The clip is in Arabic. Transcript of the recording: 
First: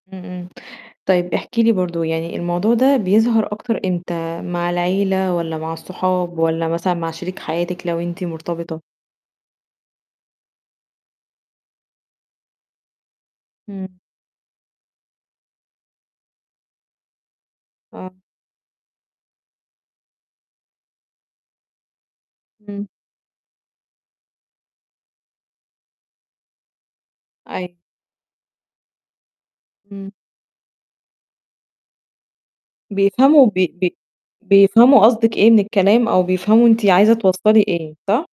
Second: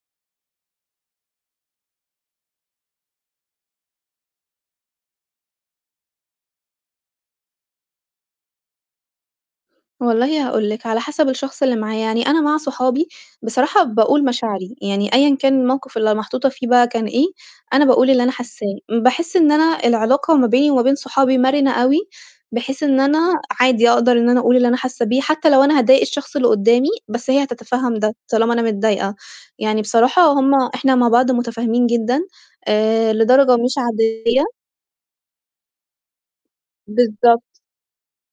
إمم، إمم. طيب احكي لي برضه يعني الموضوع ده بيظهر أكتر إمتى مع العيلة والَّا مع الصحاب والَّا مثلًا مع شريك حياتِك لو أنتِ مرتبطة؟ والله هاقول لِك على حسب الشخص اللي معايا، يعني أنا مع صحابي بصراحة إمم. باقول مشاعري، يعني أيًا كان الموقِف اللي محطوطة فيه بقى كان إيه، أنا باقول آه. اللي أنا حاسّاه. باحس إن أنا العلاقة ما بيني وما بين صحابي مَرِنة أوي بحيث إمم. إن أنا عادي أقدر إن أنا أقول اللي أنا حاسّة بيه، حتى لو أنا هاضايق الشخص اللي قُدّامي، بس هي أيوه. هتتفهّم ده طالما أنا متضايقة، يعني إمم. بصراحة هم إحنا مع بعض مُتفاهمين جدًا آآ، بيفهموا لدرجة بي مش بي عادية. بيفهموا قصدِك إيه من الكلام أو بيفهموا أنتِ عايزة بالضبط. توصّلي إيه صح؟